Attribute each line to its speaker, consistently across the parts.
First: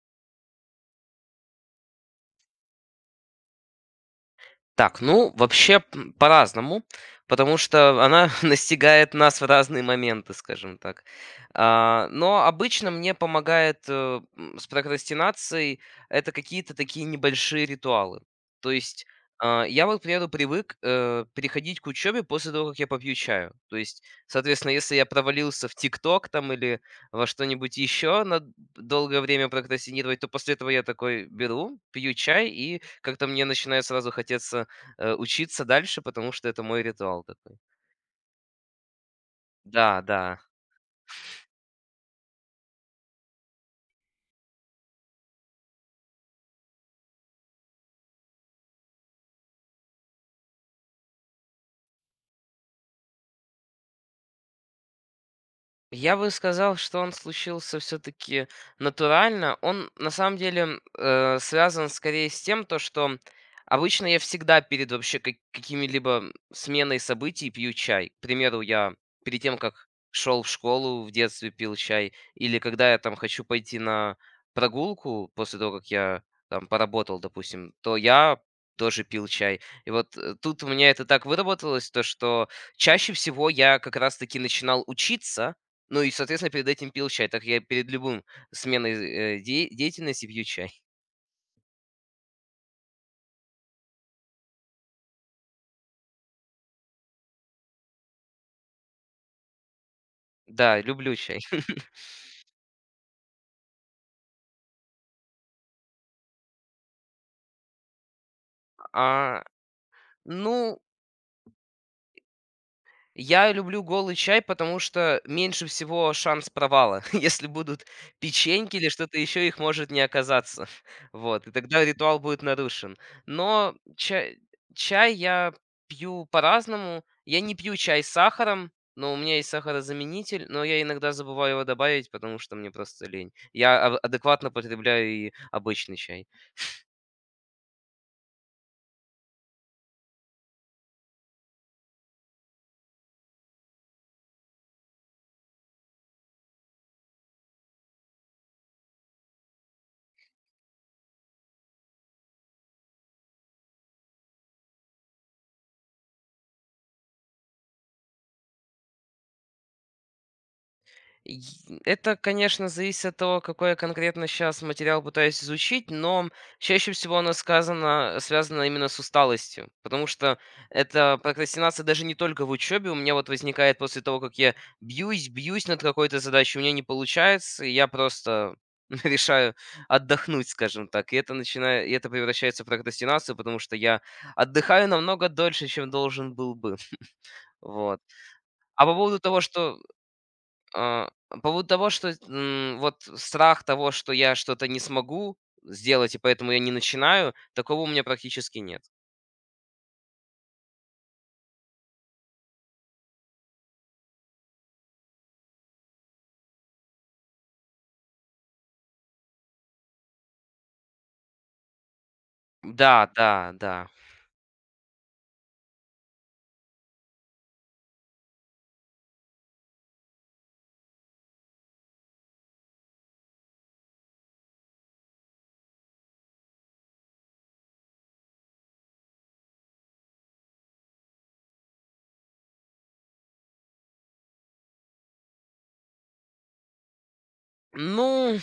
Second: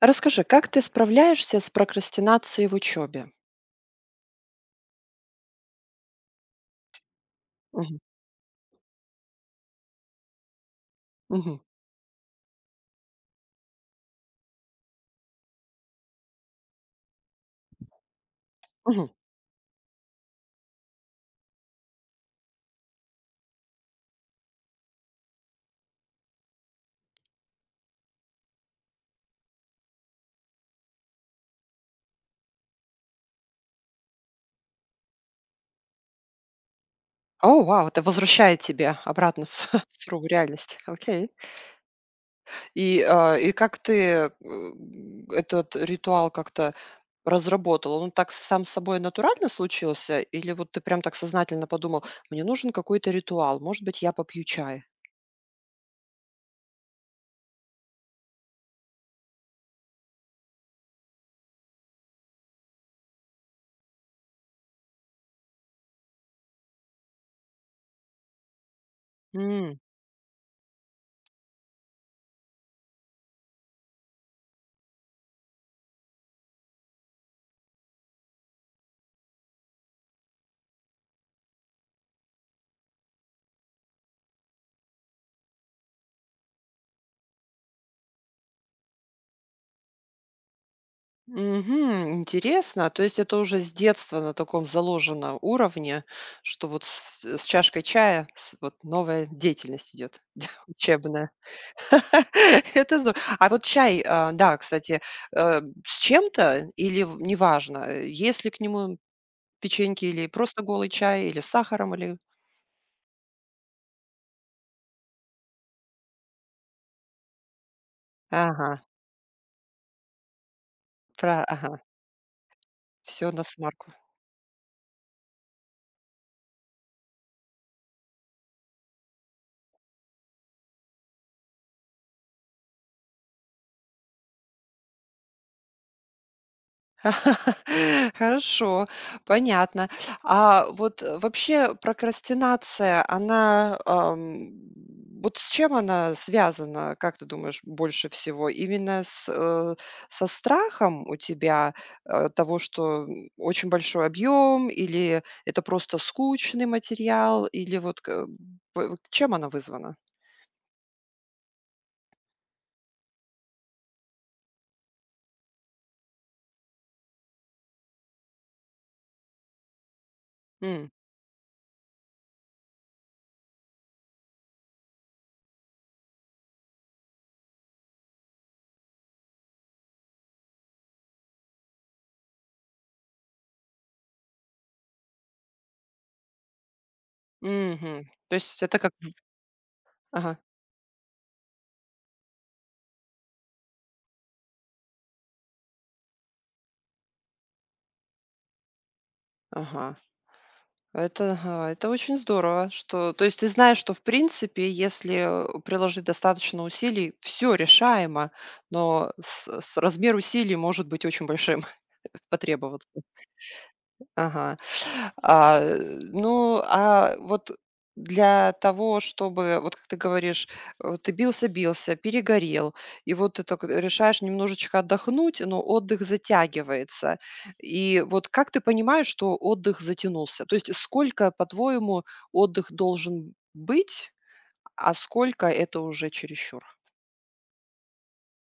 Speaker 1: Расскажи, как ты справляешься с прокрастинацией в учебе?
Speaker 2: Так, ну, вообще, по-разному, потому
Speaker 1: Мгм.
Speaker 2: что она настигает нас в разные моменты, скажем так.
Speaker 1: Мгм.
Speaker 2: А, но обычно мне помогает с прокрастинацией это какие-то такие небольшие ритуалы. То есть
Speaker 1: Мгм.
Speaker 2: я вот, к примеру, привык переходить к учебе после того, как я попью чаю. То есть, соответственно, если я провалился в ТикТок там или во что-нибудь еще на долгое время прокрастинировать, то после этого я такой беру, пью чай, и как-то мне начинает сразу хотеться учиться дальше, потому что это мой ритуал такой.
Speaker 1: О, вау, это возвращает тебя обратно в в
Speaker 2: Да,
Speaker 1: суровую
Speaker 2: да.
Speaker 1: реальность. Окей. И как ты этот ритуал как-то разработал? Он так сам собой натурально случился? Или вот ты прям так сознательно подумал, мне нужен какой-то ритуал, может быть, я попью чай?
Speaker 2: Я бы сказал, что он случился все-таки натурально. Он на самом деле связан скорее с тем, то, что обычно я всегда перед вообще какими-либо сменой событий пью чай. К примеру, я перед тем, как шел в школу, в детстве пил чай, или когда я там хочу пойти на прогулку после того, как я там поработал, допустим, то я тоже пил чай. И вот тут у меня это так выработалось, то что чаще всего я как раз-таки начинал учиться, ну и, соответственно, перед этим пил чай. Так я перед любым сменой, э, де деятельности пью чай.
Speaker 1: Мгм. Интересно. То есть это уже с детства на таком заложенном уровне, что вот с чашкой чая вот новая деятельность идет
Speaker 2: Да, люблю
Speaker 1: учебная.
Speaker 2: чай.
Speaker 1: Это здорово. А вот чай, да, кстати, с чем-то или неважно, есть ли к нему
Speaker 2: А,
Speaker 1: печеньки или просто
Speaker 2: ну
Speaker 1: голый чай, или с сахаром, или...
Speaker 2: Я люблю голый чай, потому что меньше всего шанс провала. Если будут
Speaker 1: Ага,
Speaker 2: печеньки или что-то еще, их может не оказаться. Вот, и
Speaker 1: ага,
Speaker 2: тогда ритуал будет нарушен.
Speaker 1: все на
Speaker 2: Но
Speaker 1: смарку.
Speaker 2: чай я пью по-разному. Я не пью чай с сахаром, но у меня есть сахарозаменитель, но я иногда забываю его добавить, потому что мне просто лень. Я адекватно потребляю и обычный чай.
Speaker 1: Хорошо, понятно. А вот, вообще прокрастинация, она, вот с чем она связана, как ты думаешь, больше всего? Именно со страхом у тебя, того, что очень большой объем, или это просто скучный материал, или вот к п чем она вызвана?
Speaker 2: Это, конечно, зависит от того, какой я конкретно сейчас материал пытаюсь изучить, но чаще всего оно сказано, связано именно с усталостью, потому что
Speaker 1: М,
Speaker 2: эта прокрастинация даже не только в учебе, у меня вот возникает после того, как я бьюсь над какой-то задачей, у меня не получается, и я просто решаю отдохнуть, скажем так, и это начинает, и это превращается в прокрастинацию, потому что я отдыхаю намного дольше, чем должен был бы, вот.
Speaker 1: мгм. То есть это
Speaker 2: А
Speaker 1: как.
Speaker 2: по поводу того, что
Speaker 1: Ага,
Speaker 2: по поводу того, что, вот страх того, что я что-то не смогу сделать, и поэтому я не начинаю, такого у меня практически нет.
Speaker 1: ага. Это, ага, это очень здорово, что, то есть ты знаешь, что в принципе, если приложить достаточно усилий, все решаемо, но размер усилий может быть очень большим потребоваться.
Speaker 2: Да, да, да.
Speaker 1: Ага. А вот для того, чтобы, вот как ты говоришь, ты бился-бился, перегорел, и вот ты так решаешь немножечко отдохнуть, но отдых затягивается. И вот как ты понимаешь, что отдых затянулся? То есть сколько, по-твоему, отдых должен быть, а сколько это уже чересчур?
Speaker 2: Ну,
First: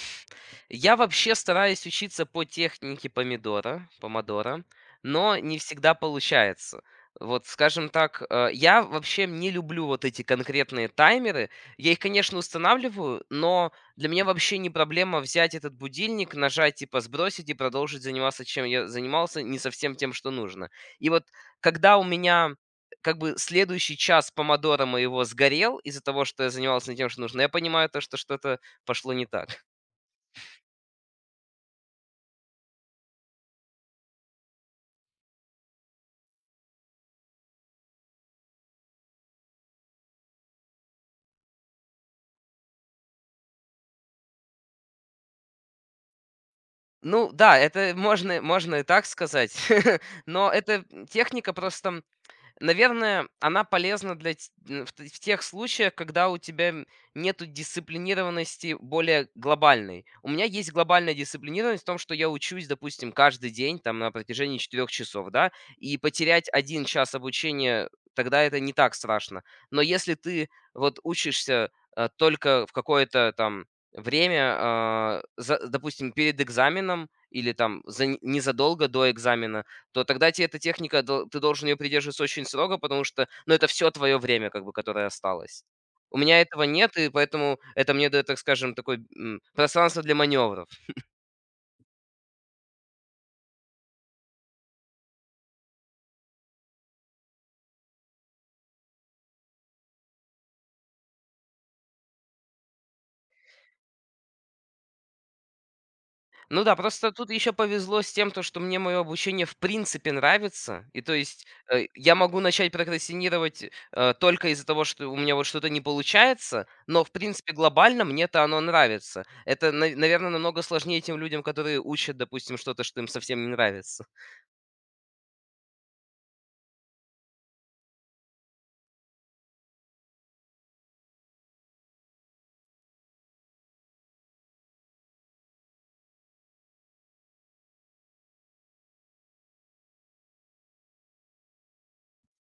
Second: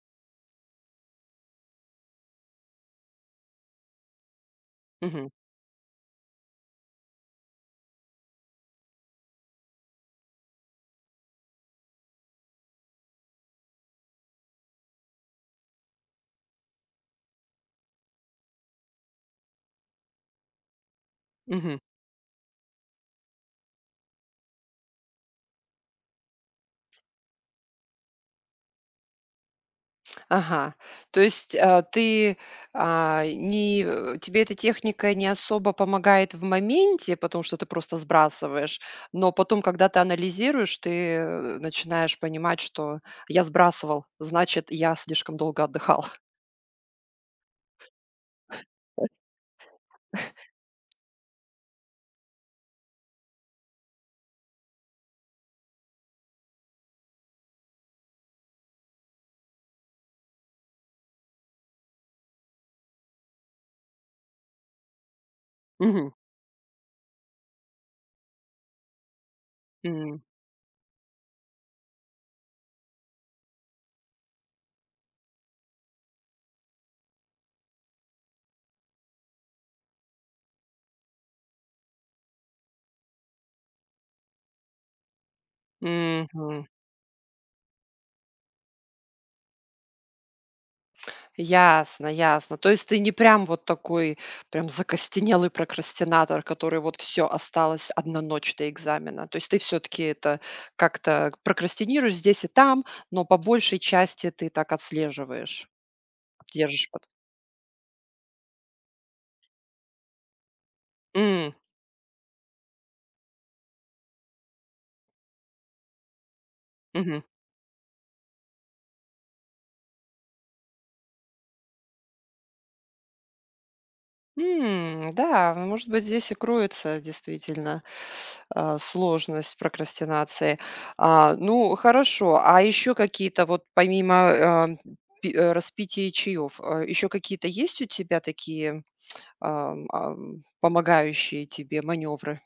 Speaker 2: я вообще стараюсь учиться по технике помидора, помодоро,
Speaker 1: Мгм.
Speaker 2: но не всегда получается. Вот, скажем так, я вообще не люблю вот эти конкретные таймеры. Я их, конечно, устанавливаю, но для меня вообще не проблема взять этот будильник, нажать, типа, сбросить и продолжить заниматься, чем я занимался, не совсем тем, что нужно. И вот
Speaker 1: Мгм.
Speaker 2: когда у меня как бы следующий час помодора моего сгорел из-за того, что я занимался не тем, что нужно, я понимаю то, что что-то пошло не так.
Speaker 1: Ага. То есть, а, ты, а, не э, тебе эта техника не особо помогает в моменте, потому что ты просто сбрасываешь, но потом, когда ты анализируешь, ты начинаешь понимать, что я сбрасывал, значит, я слишком долго отдыхал.
Speaker 2: Ну да, это можно и так сказать, но эта техника просто наверное, она полезна для ть м, в т в тех случаях, когда у тебя н нету дисциплинированности более глобальной. У меня есть глобальная дисциплинированность в том, что я учусь, допустим, каждый день там на протяжении 4 часов, да, и
Speaker 1: Мгм.
Speaker 2: потерять 1 час обучения, тогда это не так страшно. Но если
Speaker 1: М.
Speaker 2: ты вот учишься, только в какое-то там время, а, за допустим, перед экзаменом или там незадолго до экзамена, то тогда тебе эта техника, дол ты должен ее придерживаться очень строго, потому что, ну, это все твое время, как бы, которое осталось. У меня этого
Speaker 1: Мгм.
Speaker 2: нет, и поэтому это мне даёт, так скажем, такой, пространство для маневров.
Speaker 1: Ясно, ясно. То есть ты не прям вот такой прям закостенелый прокрастинатор, который вот все осталось одна ночь до экзамена. То есть ты все-таки это как-то прокрастинируешь здесь и там, но по большей части ты так отслеживаешь,
Speaker 2: Ну да,
Speaker 1: держишь под.
Speaker 2: просто тут еще повезло с тем, то что мне моё обучение в принципе нравится. И то есть,
Speaker 1: М,
Speaker 2: я могу начать прокрастинировать, только из-за того, что у меня вот что-то не получается, но в
Speaker 1: мгм.
Speaker 2: принципе глобально мне-то оно нравится. Это, наверное, намного сложнее тем людям, которые учат, допустим, что-то, что им совсем не нравится.
Speaker 1: Да, ну, может быть, здесь и кроется действительно, сложность прокрастинации. Хорошо, а еще какие-то вот помимо, а, распития чаев, еще какие-то есть у тебя такие, помогающие тебе маневры?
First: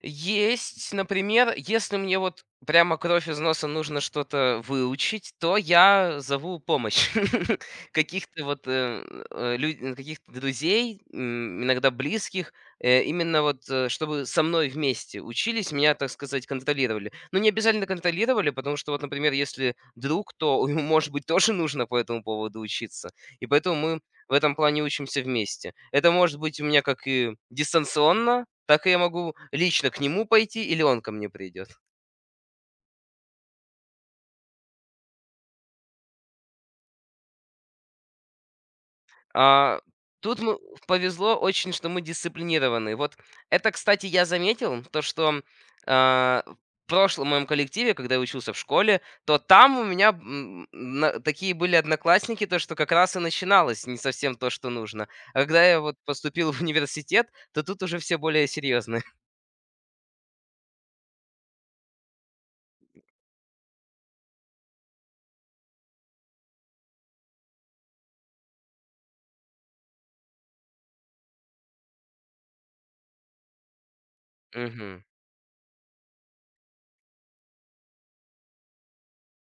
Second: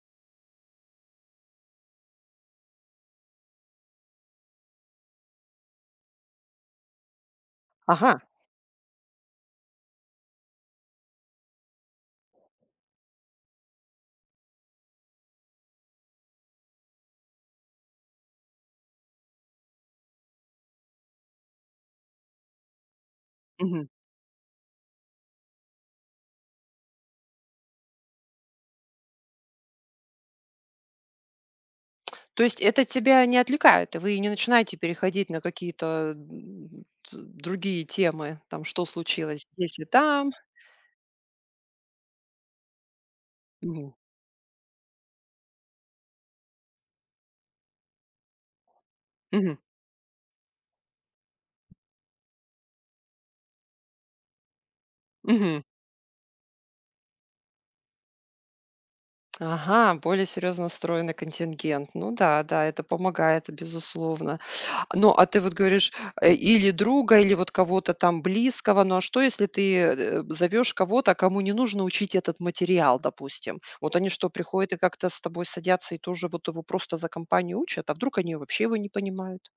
Speaker 2: Есть, например, если мне вот прямо кровь из носа нужно что-то выучить, то я зову помощь
Speaker 1: Ага,
Speaker 2: каких-то вот каких-то друзей, иногда близких, именно вот чтобы со мной вместе учились, меня, так сказать, контролировали. Ну, не обязательно контролировали, потому что вот, например, если друг, то ему, может быть, тоже нужно по этому поводу учиться. И поэтому
Speaker 1: мгм.
Speaker 2: мы в этом плане учимся вместе. Это может быть у меня как и дистанционно, так и я могу лично к нему пойти или он ко мне придет.
Speaker 1: То есть это тебя не отвлекает, и вы не начинаете переходить на какие-то, м, ц другие темы, там, что случилось здесь
Speaker 2: А,
Speaker 1: и там?
Speaker 2: Тут мы повезло очень, что мы дисциплинированы. Вот это,
Speaker 1: Мгм,
Speaker 2: кстати, я заметил, то, что в прошлом моем коллективе, когда я учился в школе, то
Speaker 1: мгм,
Speaker 2: там у меня такие были одноклассники, то, что как раз и начиналось не совсем то, что нужно. А
Speaker 1: мгм.
Speaker 2: когда я вот поступил в университет, то тут уже все более серьезные.
Speaker 1: Ага, более серьезно настроенный контингент. Ну да, да, это помогает, безусловно. Ну, а ты вот говоришь, или друга, или вот кого-то там близкого. Ну, а что, если ты зовешь кого-то, кому не нужно учить этот материал, допустим? Вот они что, приходят и как-то с тобой садятся и тоже вот его просто за компанию учат, а вдруг они вообще его не понимают?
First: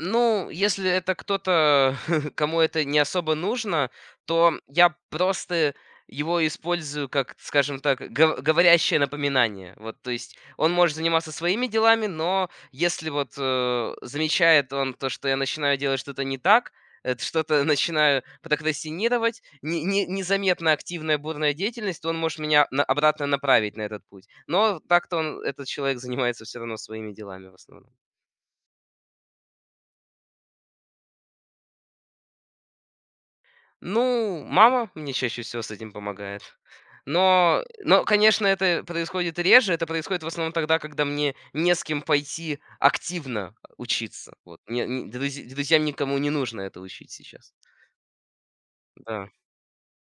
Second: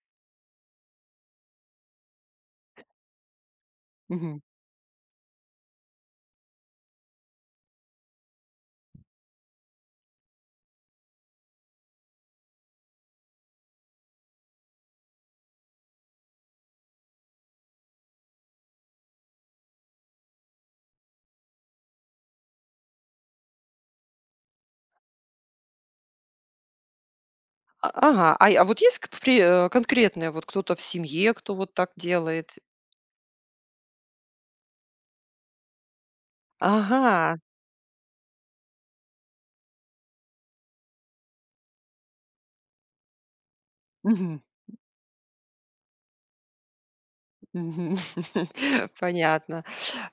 Speaker 2: Ну, если это кто-то, кому это не особо нужно,
Speaker 1: Мгм.
Speaker 2: то я просто его использую как, скажем так, говорящее напоминание. Вот, то есть он может заниматься своими делами, но если вот замечает он то, что я начинаю делать что-то не так, что-то начинаю прокрастинировать, незаметно активная бурная деятельность, то он может меня обратно направить на этот путь. Но так-то он, этот человек занимается все равно своими делами в основном.
Speaker 1: Ага, а вот есть конкретные, вот кто-то в семье, кто вот так делает?
Speaker 2: Ну, мама мне чаще всего с этим помогает.
Speaker 1: Ага.
Speaker 2: Но, конечно, это происходит реже. Это происходит в основном тогда, когда мне не с кем пойти активно учиться.
Speaker 1: Мгм.
Speaker 2: Вот. Друзьям никому не нужно это учить сейчас.
Speaker 1: Мгм.
Speaker 2: Да.
Speaker 1: Понятно.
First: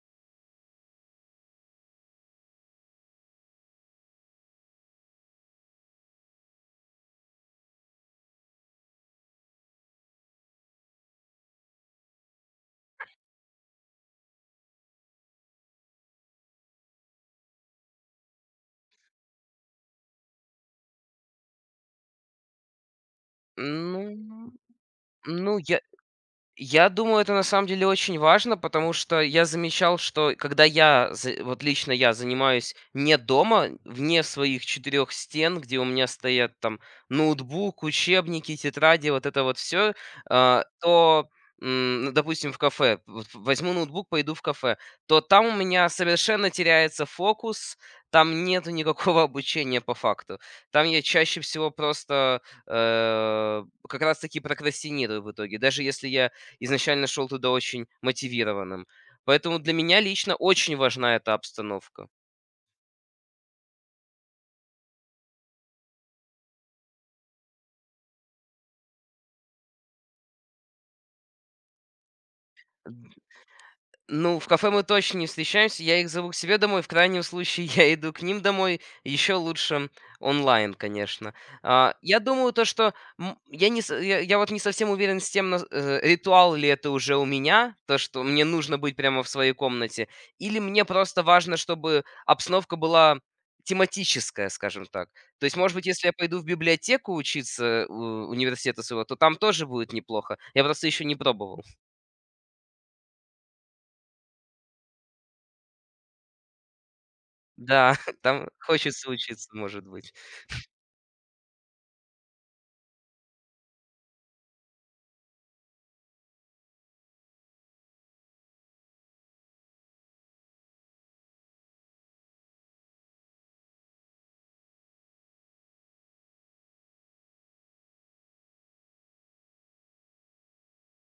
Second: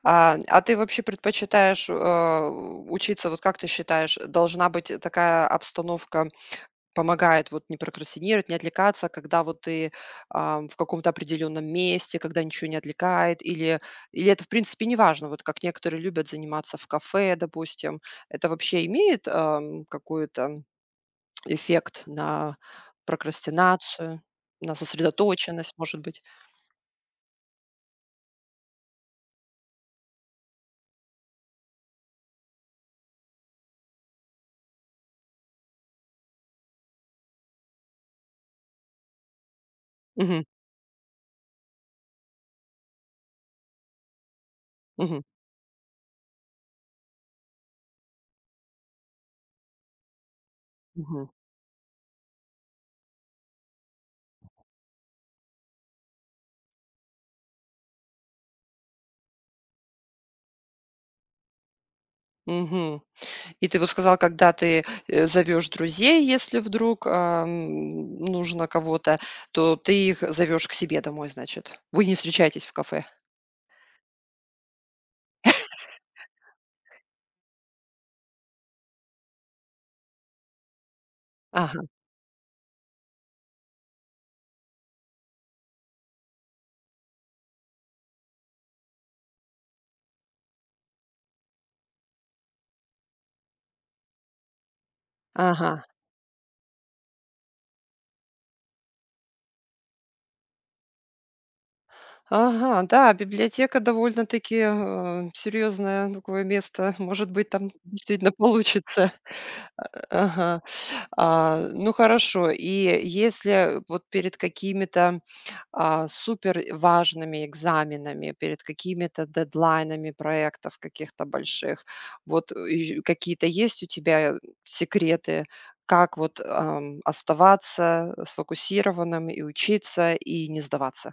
Speaker 1: А ты вообще предпочитаешь, учиться, вот как ты считаешь, должна быть такая обстановка, помогает вот не прокрастинировать, не отвлекаться, когда вот ты в каком-то определенном месте, когда ничего не отвлекает, или, или это в принципе не важно? Вот как некоторые любят заниматься в кафе, допустим, это вообще имеет, какой-то эффект на прокрастинацию,
Speaker 2: Ну,
Speaker 1: на
Speaker 2: ну
Speaker 1: сосредоточенность,
Speaker 2: я,
Speaker 1: может быть?
Speaker 2: Я думаю, это на самом деле очень важно, потому что я замечал, что когда я, вот лично я занимаюсь не дома, вне своих четырех стен, где у меня стоят там ноутбук, учебники, тетради, вот это вот все,
Speaker 1: Мгм.
Speaker 2: то, ну, допустим, в кафе, вот возьму ноутбук, пойду в кафе,
Speaker 1: Мгм.
Speaker 2: то там у меня совершенно теряется фокус, там нету никакого обучения по факту. Там я
Speaker 1: Мгм.
Speaker 2: чаще всего просто как раз-таки прокрастинирую в итоге. Даже если я изначально шел туда очень мотивированным. Поэтому для меня лично очень важна эта обстановка.
Speaker 1: Мгм. И ты вот сказал, когда ты зовёшь друзей, если вдруг, нужно кого-то, то ты их зовёшь к себе домой, значит. Вы не встречаетесь в кафе?
Speaker 2: Ну, в кафе мы точно не встречаемся. Я их зову к себе домой. В крайнем случае, я иду к ним домой. Еще лучше онлайн, конечно.
Speaker 1: Ага,
Speaker 2: Я думаю, то, что я вот не совсем уверен с тем, ритуал ли это уже у меня, то, что мне нужно быть прямо в своей комнате, или мне просто важно, чтобы обстановка была тематическая, скажем так. То есть,
Speaker 1: ага,
Speaker 2: может быть, если я пойду в библиотеку учиться у университета своего, то там тоже будет неплохо. Я просто еще не пробовал.
Speaker 1: ага, да, библиотека довольно-таки, серьёзное такое место. Может быть, там
Speaker 2: Да,
Speaker 1: действительно
Speaker 2: там хочется
Speaker 1: получится.
Speaker 2: учиться,
Speaker 1: А,
Speaker 2: может быть.
Speaker 1: ага. Хорошо. И если вот перед какими-то супер важными экзаменами, перед какими-то дедлайнами проектов каких-то больших. Вот и какие-то есть у тебя секреты, как вот оставаться сфокусированным, и учиться, и не сдаваться?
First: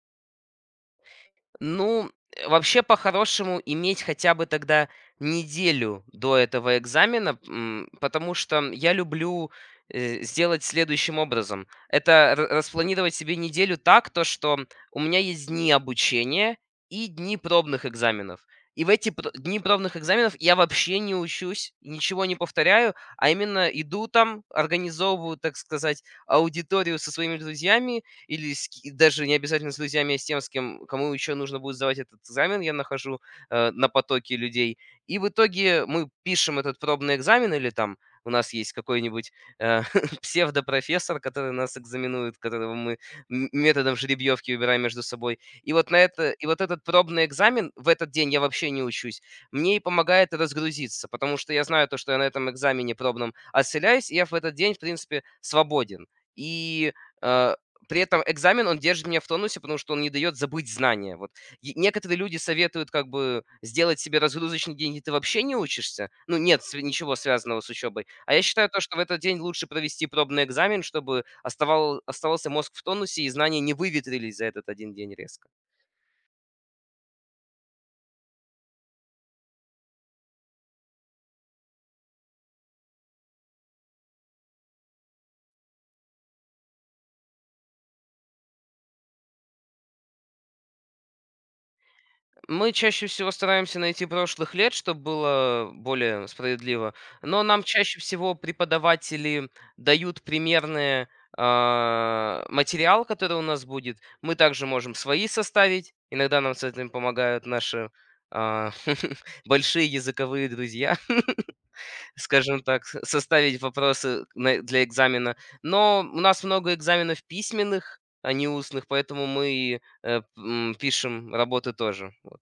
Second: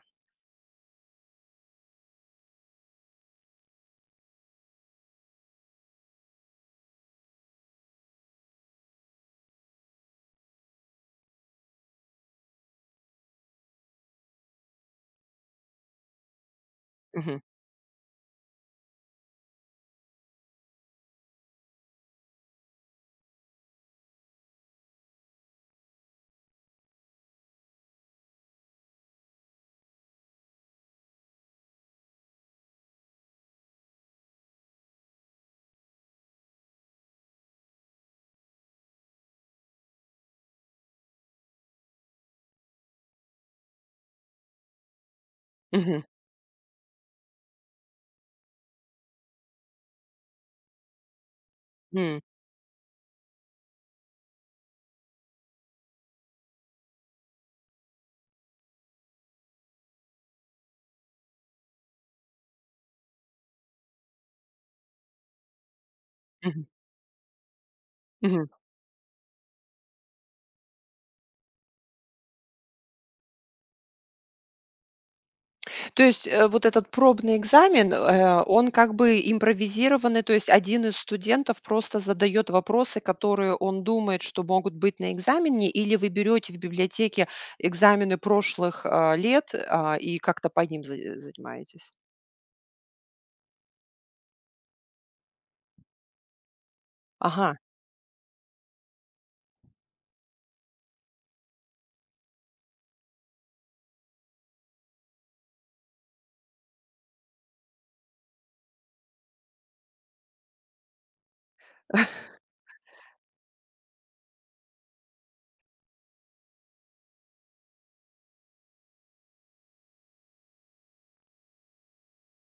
Speaker 2: Ну, вообще, по-хорошему, иметь хотя бы тогда неделю до этого экзамена, потому что я люблю сделать следующим образом. Это распланировать себе неделю так, то что у меня есть дни обучения и дни
Speaker 1: Мгм.
Speaker 2: пробных экзаменов. И в эти дни пробных экзаменов я вообще не учусь, ничего не повторяю, а именно иду там, организовываю, так сказать, аудиторию со своими друзьями или с ки даже не обязательно с друзьями, а с тем, с кем кому еще нужно будет сдавать этот экзамен, я нахожу, на потоке людей. И в итоге мы пишем этот пробный экзамен или там у нас есть какой-нибудь, э, псевдопрофессор, который нас экзаменует, которого мы методом жеребьевки выбираем между собой. И вот на
Speaker 1: Мгм.
Speaker 2: это и вот этот пробный экзамен, в этот день я вообще не учусь, мне и помогает разгрузиться, потому что я знаю то, что я
Speaker 1: М.
Speaker 2: на этом экзамене пробном отсыляюсь, и я в этот день, в принципе, свободен. И, э, при этом экзамен, он держит меня в тонусе, потому что он не дает забыть знания. Вот е некоторые люди советуют как бы сделать себе разгрузочный день, и ты вообще не учишься. Ну, нет
Speaker 1: Мгм.
Speaker 2: св ничего связанного с учебой. А я
Speaker 1: Мгм.
Speaker 2: считаю то, что в этот день лучше провести пробный экзамен, чтобы оставался мозг в тонусе и знания не выветрились за этот один день резко.
Speaker 1: То есть вот этот пробный экзамен, он как бы импровизированный, то есть один из студентов просто задает вопросы, которые он думает, что могут быть на экзамене, или вы берете в библиотеке экзамены прошлых, лет, и как-то по ним занимаетесь?
Speaker 2: Мы чаще всего стараемся найти прошлых лет, чтобы было более справедливо. Но
Speaker 1: Ага.
Speaker 2: нам чаще всего преподаватели дают примерные материал, который у нас будет. Мы также можем свои составить. Иногда нам с этим помогают наши а, большие языковые друзья, скажем так, составить вопросы для экзамена. Но у нас много экзаменов письменных, а не устных, поэтому мы пишем работы тоже. Вот.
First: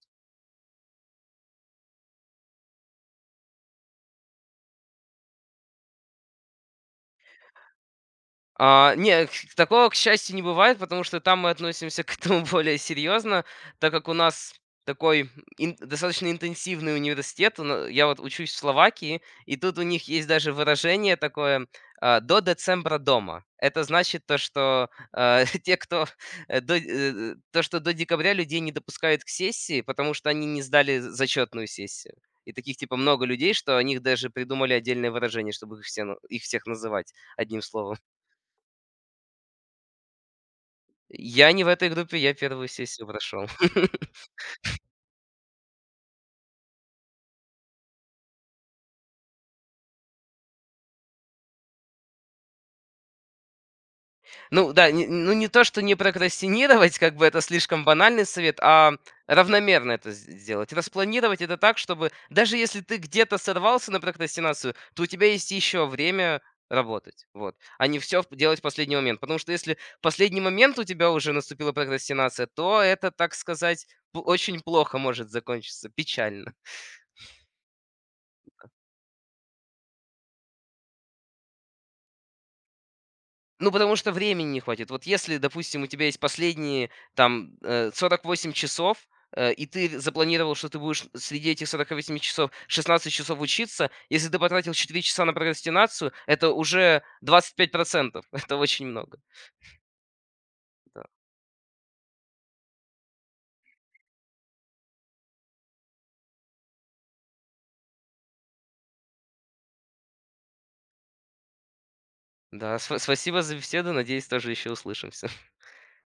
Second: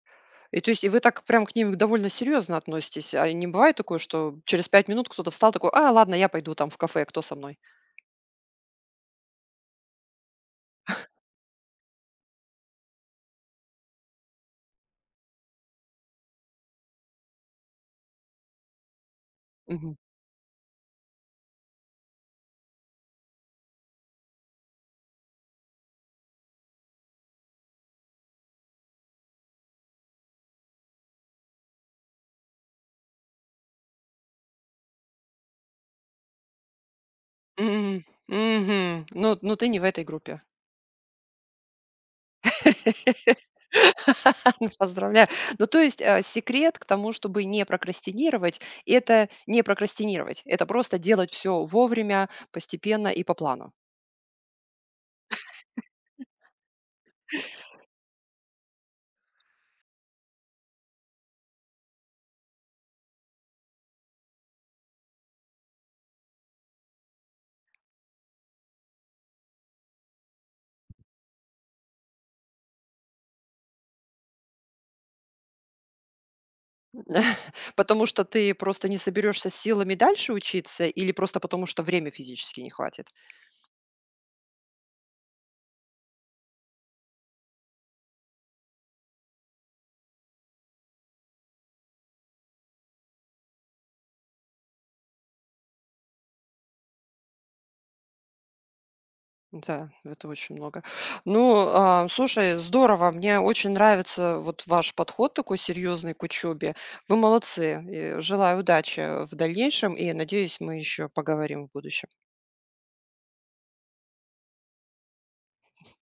Speaker 1: И то есть и вы так прям к ним довольно серьезно относитесь, а не бывает такое, что через 5 минут кто-то встал такой: "А, ладно, я пойду там в кафе, кто со мной?"
Speaker 2: А, не, К такого, к счастью, не бывает, потому что там мы относимся к этому более серьезно, так как у нас такой ин достаточно интенсивный университет. У на Я вот учусь в Словакии, и тут у
Speaker 1: Мгм.
Speaker 2: них есть даже выражение такое, «до децембра дома». Это значит то, что, те, кто, то, что до декабря людей не допускают к сессии, потому что они не сдали зачетную сессию. И таких, типа, много людей, что о них даже придумали отдельное выражение, чтобы их всех называть одним словом.
Speaker 1: Мгм. Ну, ну ты не в этой группе.
Speaker 2: Я не в этой группе, я 1 сессию прошел.
Speaker 1: Ну, поздравляю. Ну, то есть, секрет к тому, чтобы не прокрастинировать — это не прокрастинировать. Это просто делать все вовремя, постепенно и по плану.
Speaker 2: Ну да, не то, что не прокрастинировать, как бы это слишком банальный совет, а равномерно это с сделать. Распланировать это так, чтобы даже если ты где-то сорвался на прокрастинацию, то у тебя есть еще время работать, вот, а не все делать в последний момент. Потому что если в последний момент у тебя уже наступила прокрастинация, то это, так сказать, п очень плохо может закончиться, печально.
Speaker 1: Потому что ты просто не соберешься с силами дальше учиться или просто потому, что время физически не хватит?
Speaker 2: Ну, потому что времени не хватит. Вот если, допустим, у тебя есть последние там 48 часов, и ты запланировал, что ты будешь среди этих 48 часов 16 часов учиться, если ты потратил 4 часа на прокрастинацию, это уже 25%. Это очень много.
Speaker 1: Да, это очень много.
Speaker 2: Да,
Speaker 1: Ну, слушай, здорово. Мне очень нравится вот ваш подход такой серьезный к учебе. Вы молодцы. И желаю удачи в дальнейшем, и, надеюсь, мы еще поговорим в будущем.
Speaker 2: да, спасибо за беседу. Надеюсь, тоже еще услышимся.